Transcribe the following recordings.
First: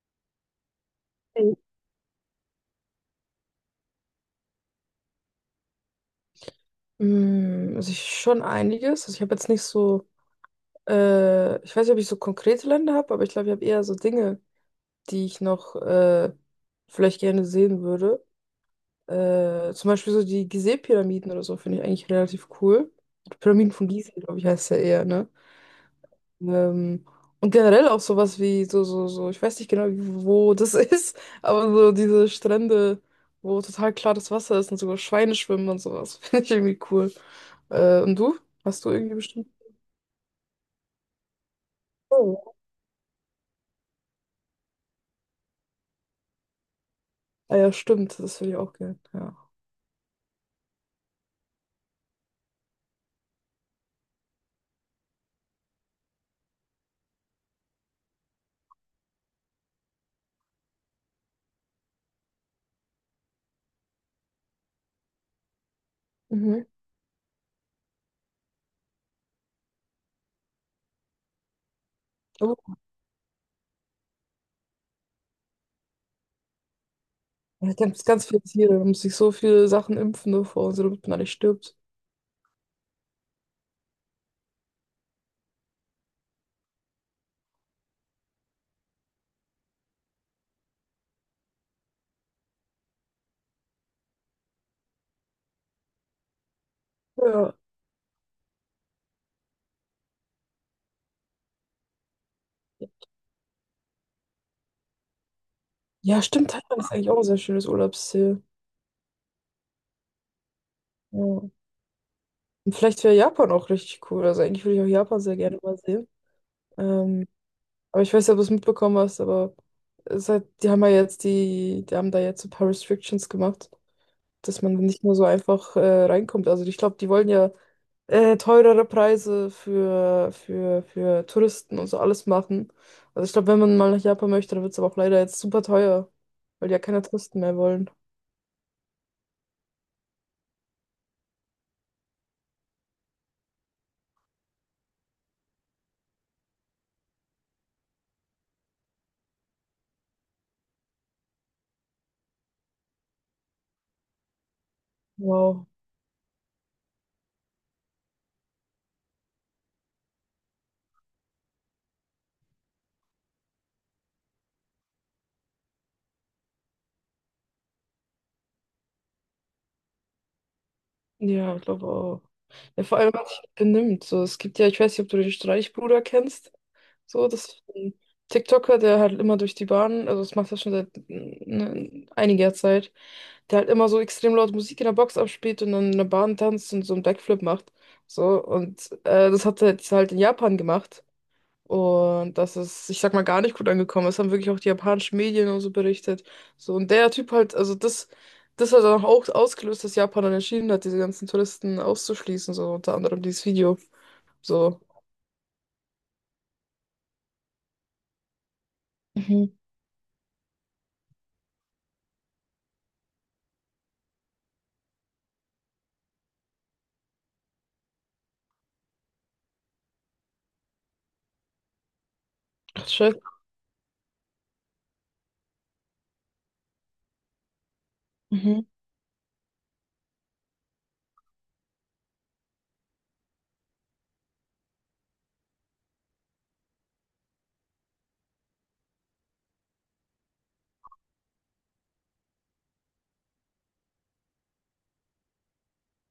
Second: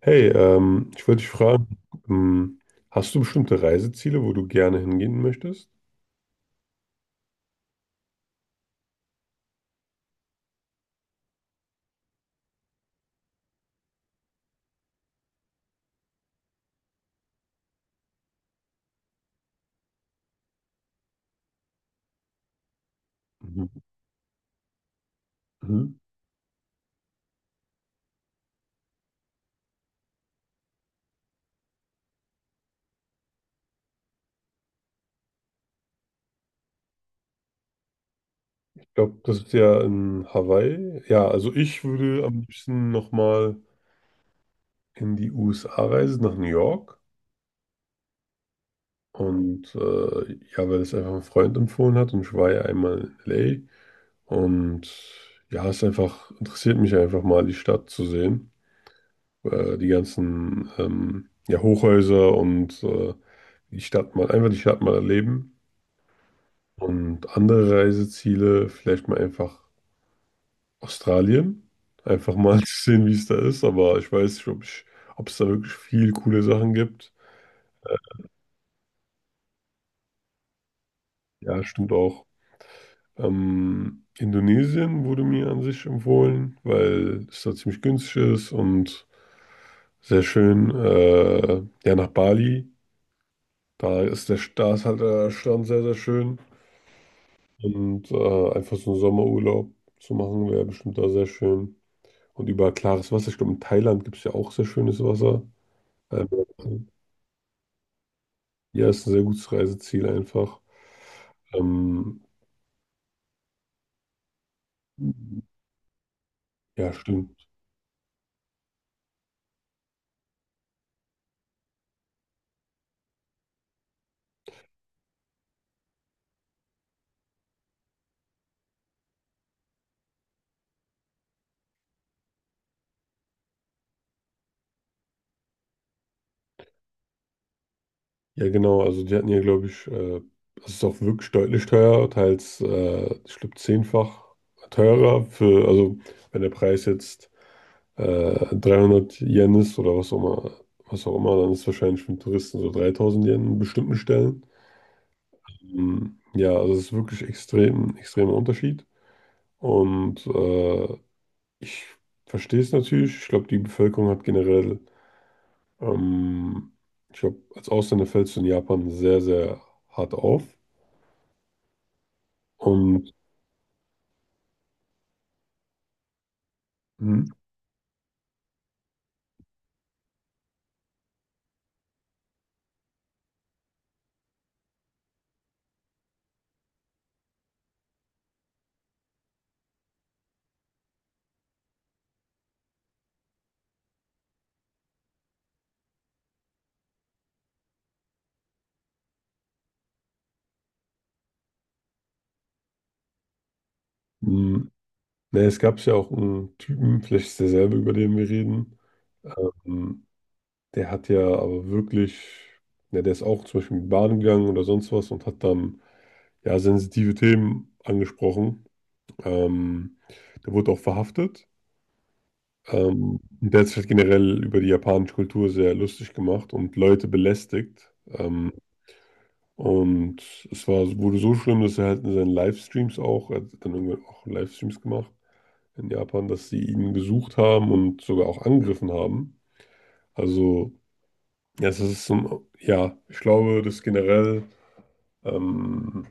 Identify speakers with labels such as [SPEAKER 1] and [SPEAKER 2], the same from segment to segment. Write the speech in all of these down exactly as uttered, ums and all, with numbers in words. [SPEAKER 1] Hey, ähm, ich wollte dich fragen, ähm, hast du bestimmte Reiseziele, wo du gerne hingehen möchtest?
[SPEAKER 2] Mm, Also ich schon einiges. Also ich habe jetzt nicht so, äh, ich weiß nicht, ob ich so konkrete Länder habe, aber ich glaube, ich habe eher so Dinge, die ich noch äh, vielleicht gerne sehen würde. Äh, zum Beispiel so die Gizeh-Pyramiden oder so finde ich eigentlich relativ cool. Die
[SPEAKER 1] Mhm.
[SPEAKER 2] Pyramiden von Gizeh, glaube ich, heißt ja eher, ne?
[SPEAKER 1] Mhm.
[SPEAKER 2] Ähm, und generell auch sowas wie so, so, so, ich weiß nicht genau, wo das ist, aber so diese Strände, wo total klares Wasser ist und sogar Schweine schwimmen und sowas, finde ich irgendwie cool. Äh, und du? Hast du
[SPEAKER 1] Ich
[SPEAKER 2] irgendwie
[SPEAKER 1] glaube, das
[SPEAKER 2] bestimmt?
[SPEAKER 1] ist ja in Hawaii. Ja, also ich würde am
[SPEAKER 2] Oh.
[SPEAKER 1] liebsten nochmal in die U S A reisen, nach New York.
[SPEAKER 2] Ah ja, stimmt, das würde ich auch gerne, ja.
[SPEAKER 1] Und äh, ja, weil es einfach ein Freund empfohlen hat und ich war ja einmal in L A. Und ja, es einfach interessiert mich einfach mal, die Stadt zu sehen. Äh, die ganzen ähm, ja, Hochhäuser und äh, die Stadt mal, einfach die Stadt mal erleben.
[SPEAKER 2] Mhm.
[SPEAKER 1] Und andere Reiseziele, vielleicht mal einfach Australien. Einfach
[SPEAKER 2] Oh,
[SPEAKER 1] mal zu sehen, wie es da ist. Aber ich weiß nicht, ob ich, ob es da wirklich viel coole Sachen gibt.
[SPEAKER 2] ja, ganz, ganz viele Tiere, man muss sich so viele Sachen impfen davor, so damit man da nicht
[SPEAKER 1] Ja,
[SPEAKER 2] stirbt.
[SPEAKER 1] stimmt auch. Ähm, Indonesien wurde mir an sich empfohlen, weil es da ziemlich günstig ist und sehr schön. Äh, ja, nach Bali. Da ist der, da ist halt der Strand sehr, sehr schön.
[SPEAKER 2] Ja.
[SPEAKER 1] Und äh, einfach so einen Sommerurlaub zu machen, wäre bestimmt da sehr schön. Und über klares Wasser. Ich glaube, in Thailand gibt es ja auch sehr schönes Wasser.
[SPEAKER 2] Ja, stimmt, Thailand
[SPEAKER 1] Ähm,
[SPEAKER 2] ist eigentlich auch ein sehr schönes Urlaubsziel.
[SPEAKER 1] ja, ist ein sehr gutes Reiseziel einfach.
[SPEAKER 2] Ja. Und
[SPEAKER 1] Ähm,
[SPEAKER 2] vielleicht wäre Japan auch richtig cool, also eigentlich würde ich auch Japan sehr gerne mal sehen.
[SPEAKER 1] ja,
[SPEAKER 2] Ähm,
[SPEAKER 1] stimmt.
[SPEAKER 2] Aber ich weiß nicht, ob du es mitbekommen hast, aber seit, die haben ja jetzt die, die haben da jetzt so ein paar Restrictions gemacht, dass man nicht mehr so einfach äh, reinkommt. Also ich glaube, die wollen ja äh, teurere Preise für, für, für Touristen und so alles machen. Also ich glaube, wenn man mal nach Japan möchte, dann wird es aber auch leider jetzt super teuer, weil die ja keine Touristen mehr wollen.
[SPEAKER 1] Ja, genau. Also die hatten ja, glaube ich, äh, das ist auch wirklich deutlich teurer, teils, äh, ich glaube, zehnfach teurer für, also wenn der Preis jetzt äh, dreihundert Yen ist oder was auch immer, was auch immer, dann ist es wahrscheinlich für einen Touristen so dreitausend Yen in bestimmten Stellen.
[SPEAKER 2] Wow.
[SPEAKER 1] Ähm, ja, also es ist wirklich extrem, extremer Unterschied. Und äh, ich verstehe es natürlich. Ich glaube, die Bevölkerung hat generell, ähm, ich glaube, als Ausländer fällst du in Japan sehr, sehr hart auf.
[SPEAKER 2] Ja, ich glaube auch. Ja, vor allem,
[SPEAKER 1] Und
[SPEAKER 2] was sich benimmt. So, es gibt ja, ich weiß nicht, ob du den Streichbruder kennst.
[SPEAKER 1] Mhm.
[SPEAKER 2] So, das ist ein TikToker, der halt immer durch die Bahn, also das macht er schon seit ne, einiger Zeit, der halt immer so extrem laut Musik in der Box abspielt und dann in der Bahn tanzt und so einen Backflip macht. So, und äh, das hat er jetzt halt in Japan gemacht. Und das ist, ich sag mal, gar nicht gut angekommen. Das haben wirklich auch die japanischen Medien und so berichtet. So, und der Typ halt, also das, das hat dann auch ausgelöst, dass Japan dann entschieden hat, diese ganzen Touristen auszuschließen, so unter anderem dieses Video.
[SPEAKER 1] mh,
[SPEAKER 2] So.
[SPEAKER 1] ne, es gab ja auch einen Typen, vielleicht ist derselbe, über den wir reden.
[SPEAKER 2] Mhm.
[SPEAKER 1] Ähm, der hat ja aber wirklich, ne, der ist auch zum Beispiel in die Bahn gegangen oder sonst was und hat dann ja sensitive Themen angesprochen. Ähm, der wurde auch verhaftet.
[SPEAKER 2] Ach,
[SPEAKER 1] Ähm,
[SPEAKER 2] shit.
[SPEAKER 1] der hat sich halt generell über die japanische Kultur sehr lustig gemacht und Leute belästigt. Ähm,
[SPEAKER 2] Mhm.
[SPEAKER 1] und es war, wurde so schlimm, dass er halt in seinen Livestreams auch, er hat dann irgendwann auch Livestreams gemacht in Japan, dass sie ihn gesucht haben und sogar auch angegriffen haben. Also, ja, es ist so, ein- ja, ich glaube, dass generell ähm,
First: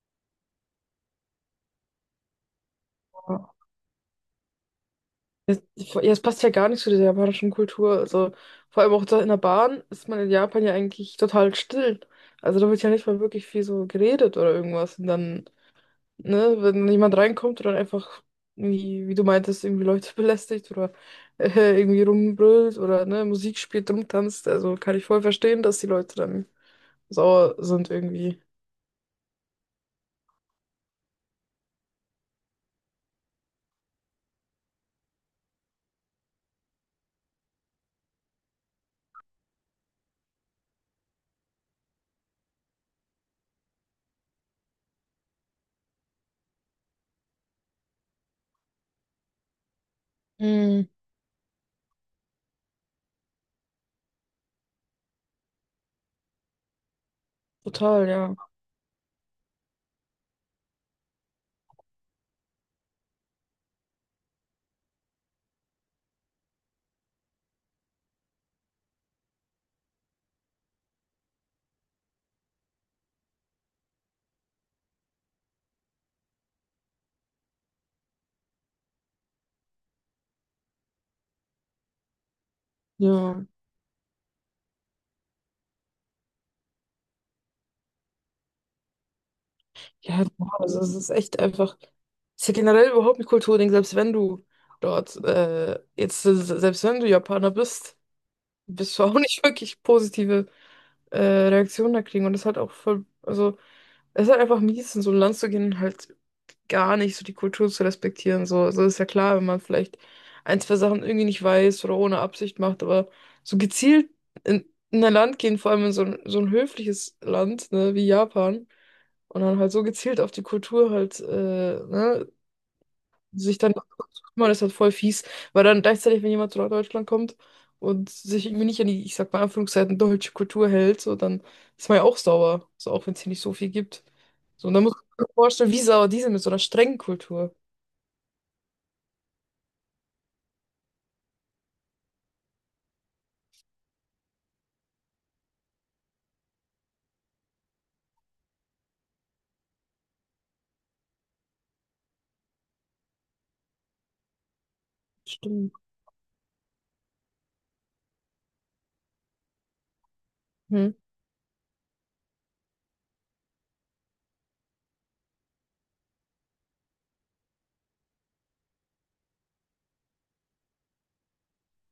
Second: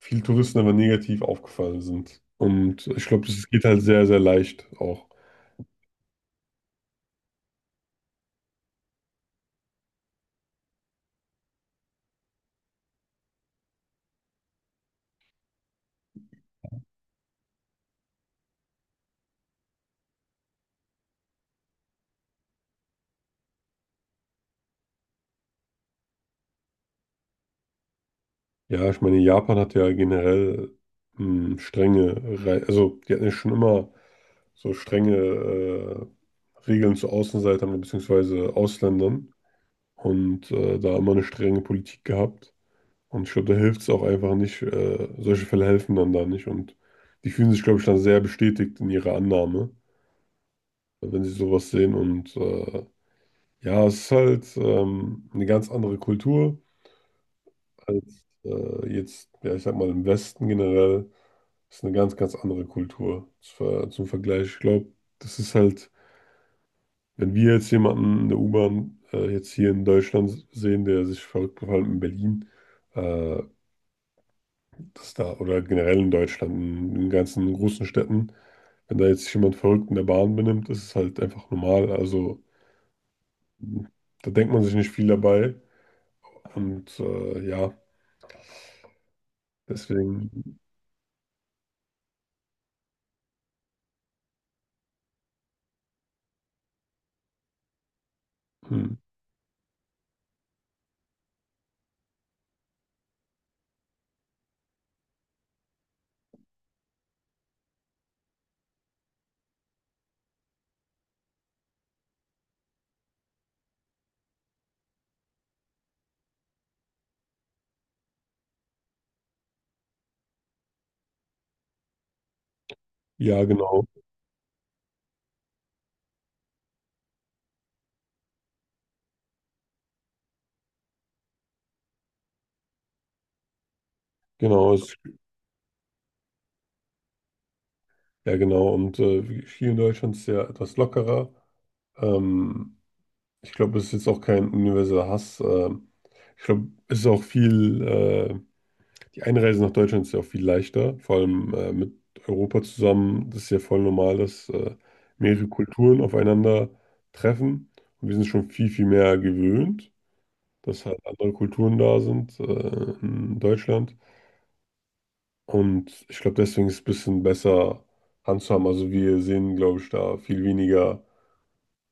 [SPEAKER 1] viele Touristen aber negativ aufgefallen sind. Und ich glaube, das geht halt sehr, sehr leicht auch.
[SPEAKER 2] Ja, es passt ja gar nicht zu dieser japanischen Kultur. Also, vor allem auch da in der Bahn ist man in Japan ja eigentlich total still. Also, da wird ja nicht mal wirklich viel so geredet oder irgendwas. Und dann, ne, wenn jemand reinkommt und dann einfach, irgendwie, wie du meintest, irgendwie Leute belästigt oder äh, irgendwie rumbrüllt oder ne, Musik spielt, rumtanzt, also kann ich voll verstehen, dass die Leute dann sauer sind irgendwie.
[SPEAKER 1] Ja, ich meine, Japan hat ja generell ähm, strenge, Rei- also die hatten ja schon immer so strenge äh, Regeln zu Außenseitern bzw. Ausländern und äh, da immer eine strenge Politik gehabt. Und ich glaube, da hilft es auch einfach nicht, äh, solche Fälle helfen dann da nicht. Und die fühlen sich, glaube ich, dann sehr bestätigt in ihrer Annahme,
[SPEAKER 2] Mhm,
[SPEAKER 1] wenn sie sowas sehen. Und äh, ja, es ist halt ähm, eine ganz andere Kultur
[SPEAKER 2] total,
[SPEAKER 1] als
[SPEAKER 2] ja.
[SPEAKER 1] äh, jetzt, ja, ich sag mal, im Westen generell. Das ist eine ganz, ganz andere Kultur zwar zum Vergleich. Ich glaube, das ist halt, wenn wir jetzt jemanden in der U-Bahn äh, jetzt hier in Deutschland sehen, der sich verrückt verhält in Berlin, äh, das da, oder halt generell in Deutschland, in den ganzen großen Städten, wenn da jetzt sich jemand verrückt in der Bahn benimmt, ist es halt einfach normal. Also
[SPEAKER 2] Ja.
[SPEAKER 1] da denkt man sich nicht viel dabei. Und äh, ja,
[SPEAKER 2] Ja,
[SPEAKER 1] deswegen,
[SPEAKER 2] boah, also es ist echt einfach. Es ist ja generell überhaupt ein Kulturding, selbst wenn du dort, äh, jetzt, selbst wenn du Japaner bist,
[SPEAKER 1] hm,
[SPEAKER 2] wirst du auch nicht wirklich positive äh, Reaktionen da kriegen. Und das ist halt auch voll, also es ist halt einfach mies, in so ein Land zu gehen und halt gar nicht so die Kultur zu respektieren. So, also ist ja klar, wenn man vielleicht ein, zwei Sachen irgendwie nicht weiß oder ohne Absicht macht, aber so gezielt in, in ein Land gehen, vor allem in so ein, so ein höfliches Land, ne, wie Japan, und dann halt so gezielt auf die Kultur halt, äh, ne,
[SPEAKER 1] ja,
[SPEAKER 2] sich dann noch
[SPEAKER 1] genau.
[SPEAKER 2] zu kümmern, ist halt voll fies, weil dann gleichzeitig, wenn jemand zu Deutschland kommt und sich irgendwie nicht an die, ich sag mal in Anführungszeichen, deutsche Kultur hält, so, dann ist man ja auch sauer, so auch wenn es hier nicht so viel gibt. So,
[SPEAKER 1] Genau,
[SPEAKER 2] und dann muss
[SPEAKER 1] ist,
[SPEAKER 2] man sich vorstellen, wie sauer die sind mit so einer strengen Kultur.
[SPEAKER 1] ja, genau. Und äh, hier in Deutschland ist es ja etwas lockerer. Ähm, Ich glaube, es ist jetzt auch kein universeller Hass. ähm, Ich glaube, es ist auch viel, äh, die Einreise nach Deutschland ist ja auch viel leichter, vor allem äh, mit Europa zusammen. Das ist ja voll normal, dass äh, mehrere
[SPEAKER 2] Stimmt.
[SPEAKER 1] Kulturen aufeinander treffen. Und wir sind schon viel, viel mehr gewöhnt, dass
[SPEAKER 2] Mhm.
[SPEAKER 1] halt andere Kulturen da sind äh, in Deutschland. Und ich glaube, deswegen ist es ein bisschen besser handzuhaben. Also wir sehen, glaube ich, da viel weniger.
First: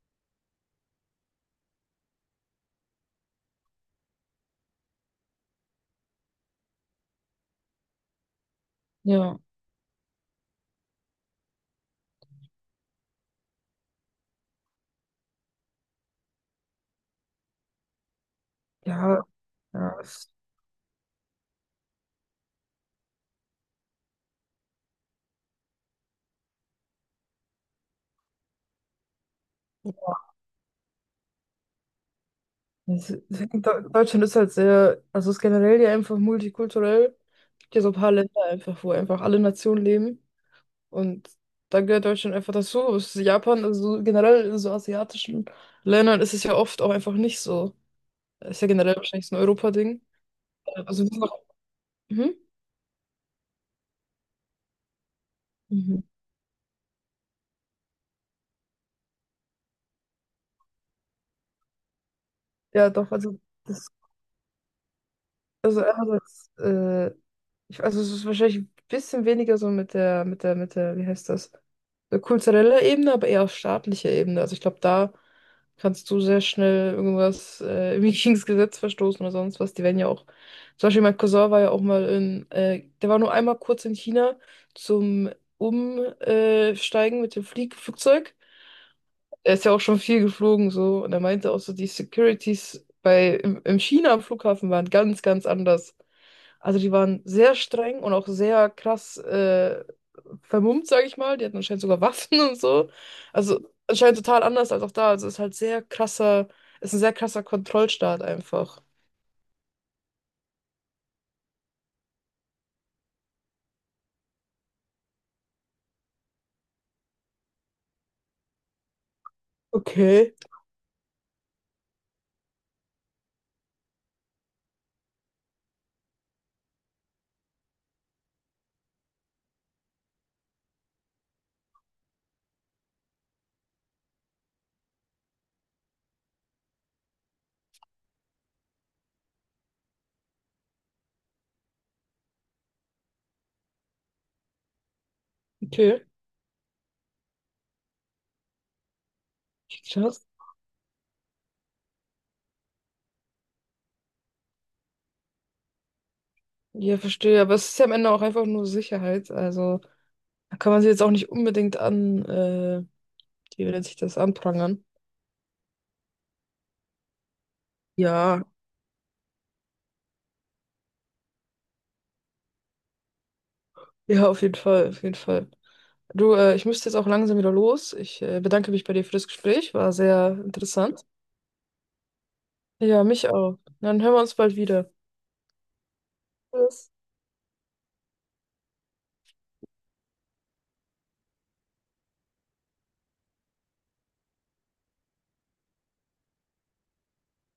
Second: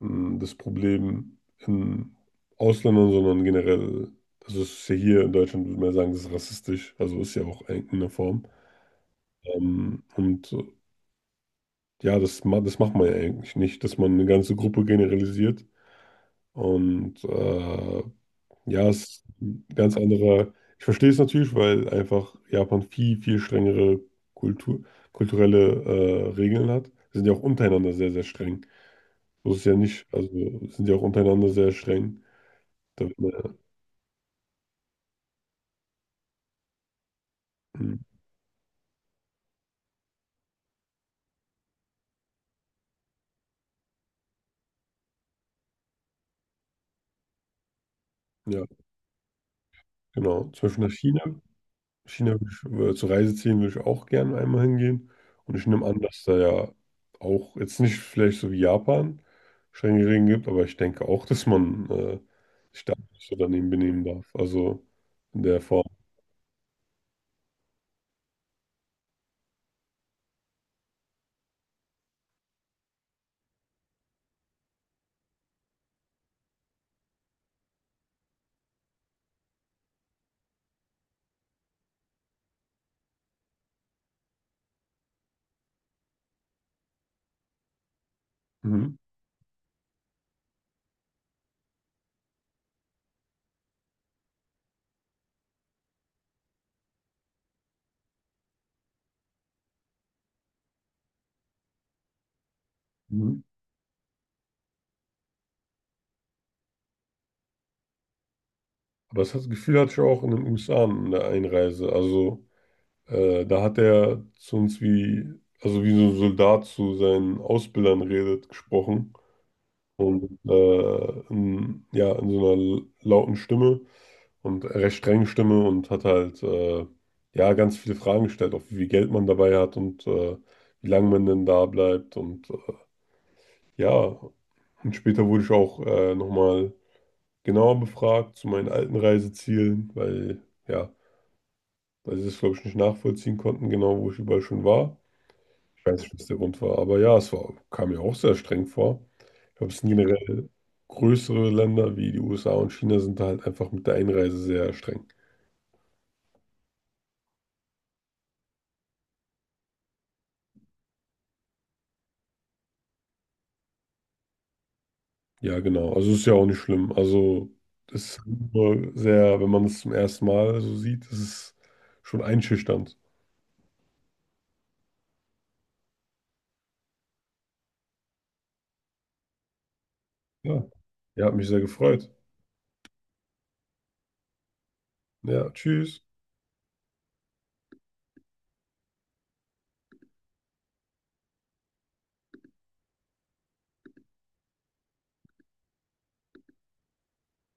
[SPEAKER 1] mh, das Problem in Ausländern, sondern generell, also es ist ja hier in Deutschland, würde man ja sagen, das ist rassistisch, also ist ja auch in einer Form.
[SPEAKER 2] Ja,
[SPEAKER 1] Ähm, und äh, ja, das, ma- das macht man ja eigentlich nicht, dass man eine ganze Gruppe generalisiert. Und äh, ja, es
[SPEAKER 2] ja,
[SPEAKER 1] ist ein ganz
[SPEAKER 2] ja. Es,
[SPEAKER 1] anderer. Ich verstehe es natürlich, weil einfach Japan viel, viel strengere Kultur, kulturelle äh, Regeln hat. Sie sind ja auch untereinander sehr, sehr streng. So ist es ja nicht. Also sind ja auch untereinander sehr streng. Da,
[SPEAKER 2] es,
[SPEAKER 1] wird
[SPEAKER 2] es-
[SPEAKER 1] man ja
[SPEAKER 2] Deu- Deutschland ist halt sehr, also es ist generell ja einfach multikulturell. Es gibt ja so ein
[SPEAKER 1] Hm.
[SPEAKER 2] paar Länder einfach, wo einfach alle Nationen leben. Und da gehört Deutschland einfach dazu. Es ist Japan, also so generell in so asiatischen Ländern ist es ja oft auch einfach nicht so. Ist
[SPEAKER 1] Ja,
[SPEAKER 2] ja generell wahrscheinlich so ein Europa-Ding.
[SPEAKER 1] genau. Zum Beispiel nach
[SPEAKER 2] Also, wir sind auch-
[SPEAKER 1] China.
[SPEAKER 2] Mhm.
[SPEAKER 1] China will ich, äh, zur Reise ziehen, will ich auch gerne einmal hingehen. Und ich nehme an,
[SPEAKER 2] Mhm.
[SPEAKER 1] dass da ja auch jetzt nicht vielleicht so wie Japan strenge Regeln gibt, aber ich denke auch, dass man äh, sich
[SPEAKER 2] Ja,
[SPEAKER 1] da
[SPEAKER 2] doch,
[SPEAKER 1] nicht so
[SPEAKER 2] also.
[SPEAKER 1] daneben benehmen darf. Also in der
[SPEAKER 2] Also
[SPEAKER 1] Form.
[SPEAKER 2] einerseits, äh, ich, also es ist wahrscheinlich ein bisschen weniger so mit der, mit der, mit der, wie heißt das, äh, kultureller Ebene, aber eher auf staatlicher Ebene. Also ich glaube, da kannst du sehr schnell irgendwas äh, irgendwie gegen das Gesetz verstoßen oder sonst was. Die werden ja auch, zum Beispiel mein Cousin war ja auch mal in, äh, der war nur einmal kurz in China zum Umsteigen mit dem Flieg Flugzeug.
[SPEAKER 1] Mhm.
[SPEAKER 2] Er ist ja auch schon viel geflogen so und er meinte auch so, die Securities bei, im, im China am Flughafen waren ganz, ganz anders. Also die waren sehr streng und auch sehr krass äh, vermummt, sage ich mal. Die hatten anscheinend sogar Waffen und so.
[SPEAKER 1] Mhm.
[SPEAKER 2] Also anscheinend total anders als auch da. Also ist halt sehr krasser, ist ein sehr krasser Kontrollstaat einfach.
[SPEAKER 1] Aber das hat- Gefühl hatte ich auch in den U S A in der Einreise. Also äh, da hat er zu uns wie, also wie so ein Soldat zu seinen Ausbildern redet, gesprochen.
[SPEAKER 2] Okay,
[SPEAKER 1] Und äh, in, ja, in so einer lauten Stimme und recht strengen Stimme und hat halt äh, ja ganz viele Fragen gestellt, auch wie viel Geld man dabei hat und äh, wie lange man denn da bleibt und äh, ja, und später wurde ich auch äh, nochmal genauer befragt zu meinen alten Reisezielen, weil ja, weil sie das glaube ich nicht nachvollziehen konnten, genau wo ich überall schon war. Ich
[SPEAKER 2] okay.
[SPEAKER 1] weiß nicht, was der Grund war, aber ja, es war, kam mir auch sehr streng vor. Ich glaube, es sind
[SPEAKER 2] Krass.
[SPEAKER 1] generell größere Länder wie die U S A und China sind da halt einfach mit der Einreise sehr streng.
[SPEAKER 2] Ja, verstehe. Aber es ist ja am Ende auch einfach nur Sicherheit. Also da kann man sie jetzt auch nicht unbedingt an, äh, wie nennt sich das, anprangern.
[SPEAKER 1] Ja, genau. Also ist ja auch nicht schlimm. Also es ist
[SPEAKER 2] Ja,
[SPEAKER 1] halt nur sehr, wenn man es zum ersten Mal so sieht, ist es schon einschüchternd.
[SPEAKER 2] ja, auf jeden Fall, auf jeden Fall. Du, äh, ich müsste jetzt auch langsam wieder los. Ich äh, bedanke mich bei dir für das Gespräch. War sehr
[SPEAKER 1] Ja,
[SPEAKER 2] interessant.
[SPEAKER 1] ja, hat mich sehr gefreut.
[SPEAKER 2] Ja, mich auch. Dann hören wir uns bald wieder.
[SPEAKER 1] Ja, tschüss.
[SPEAKER 2] Tschüss.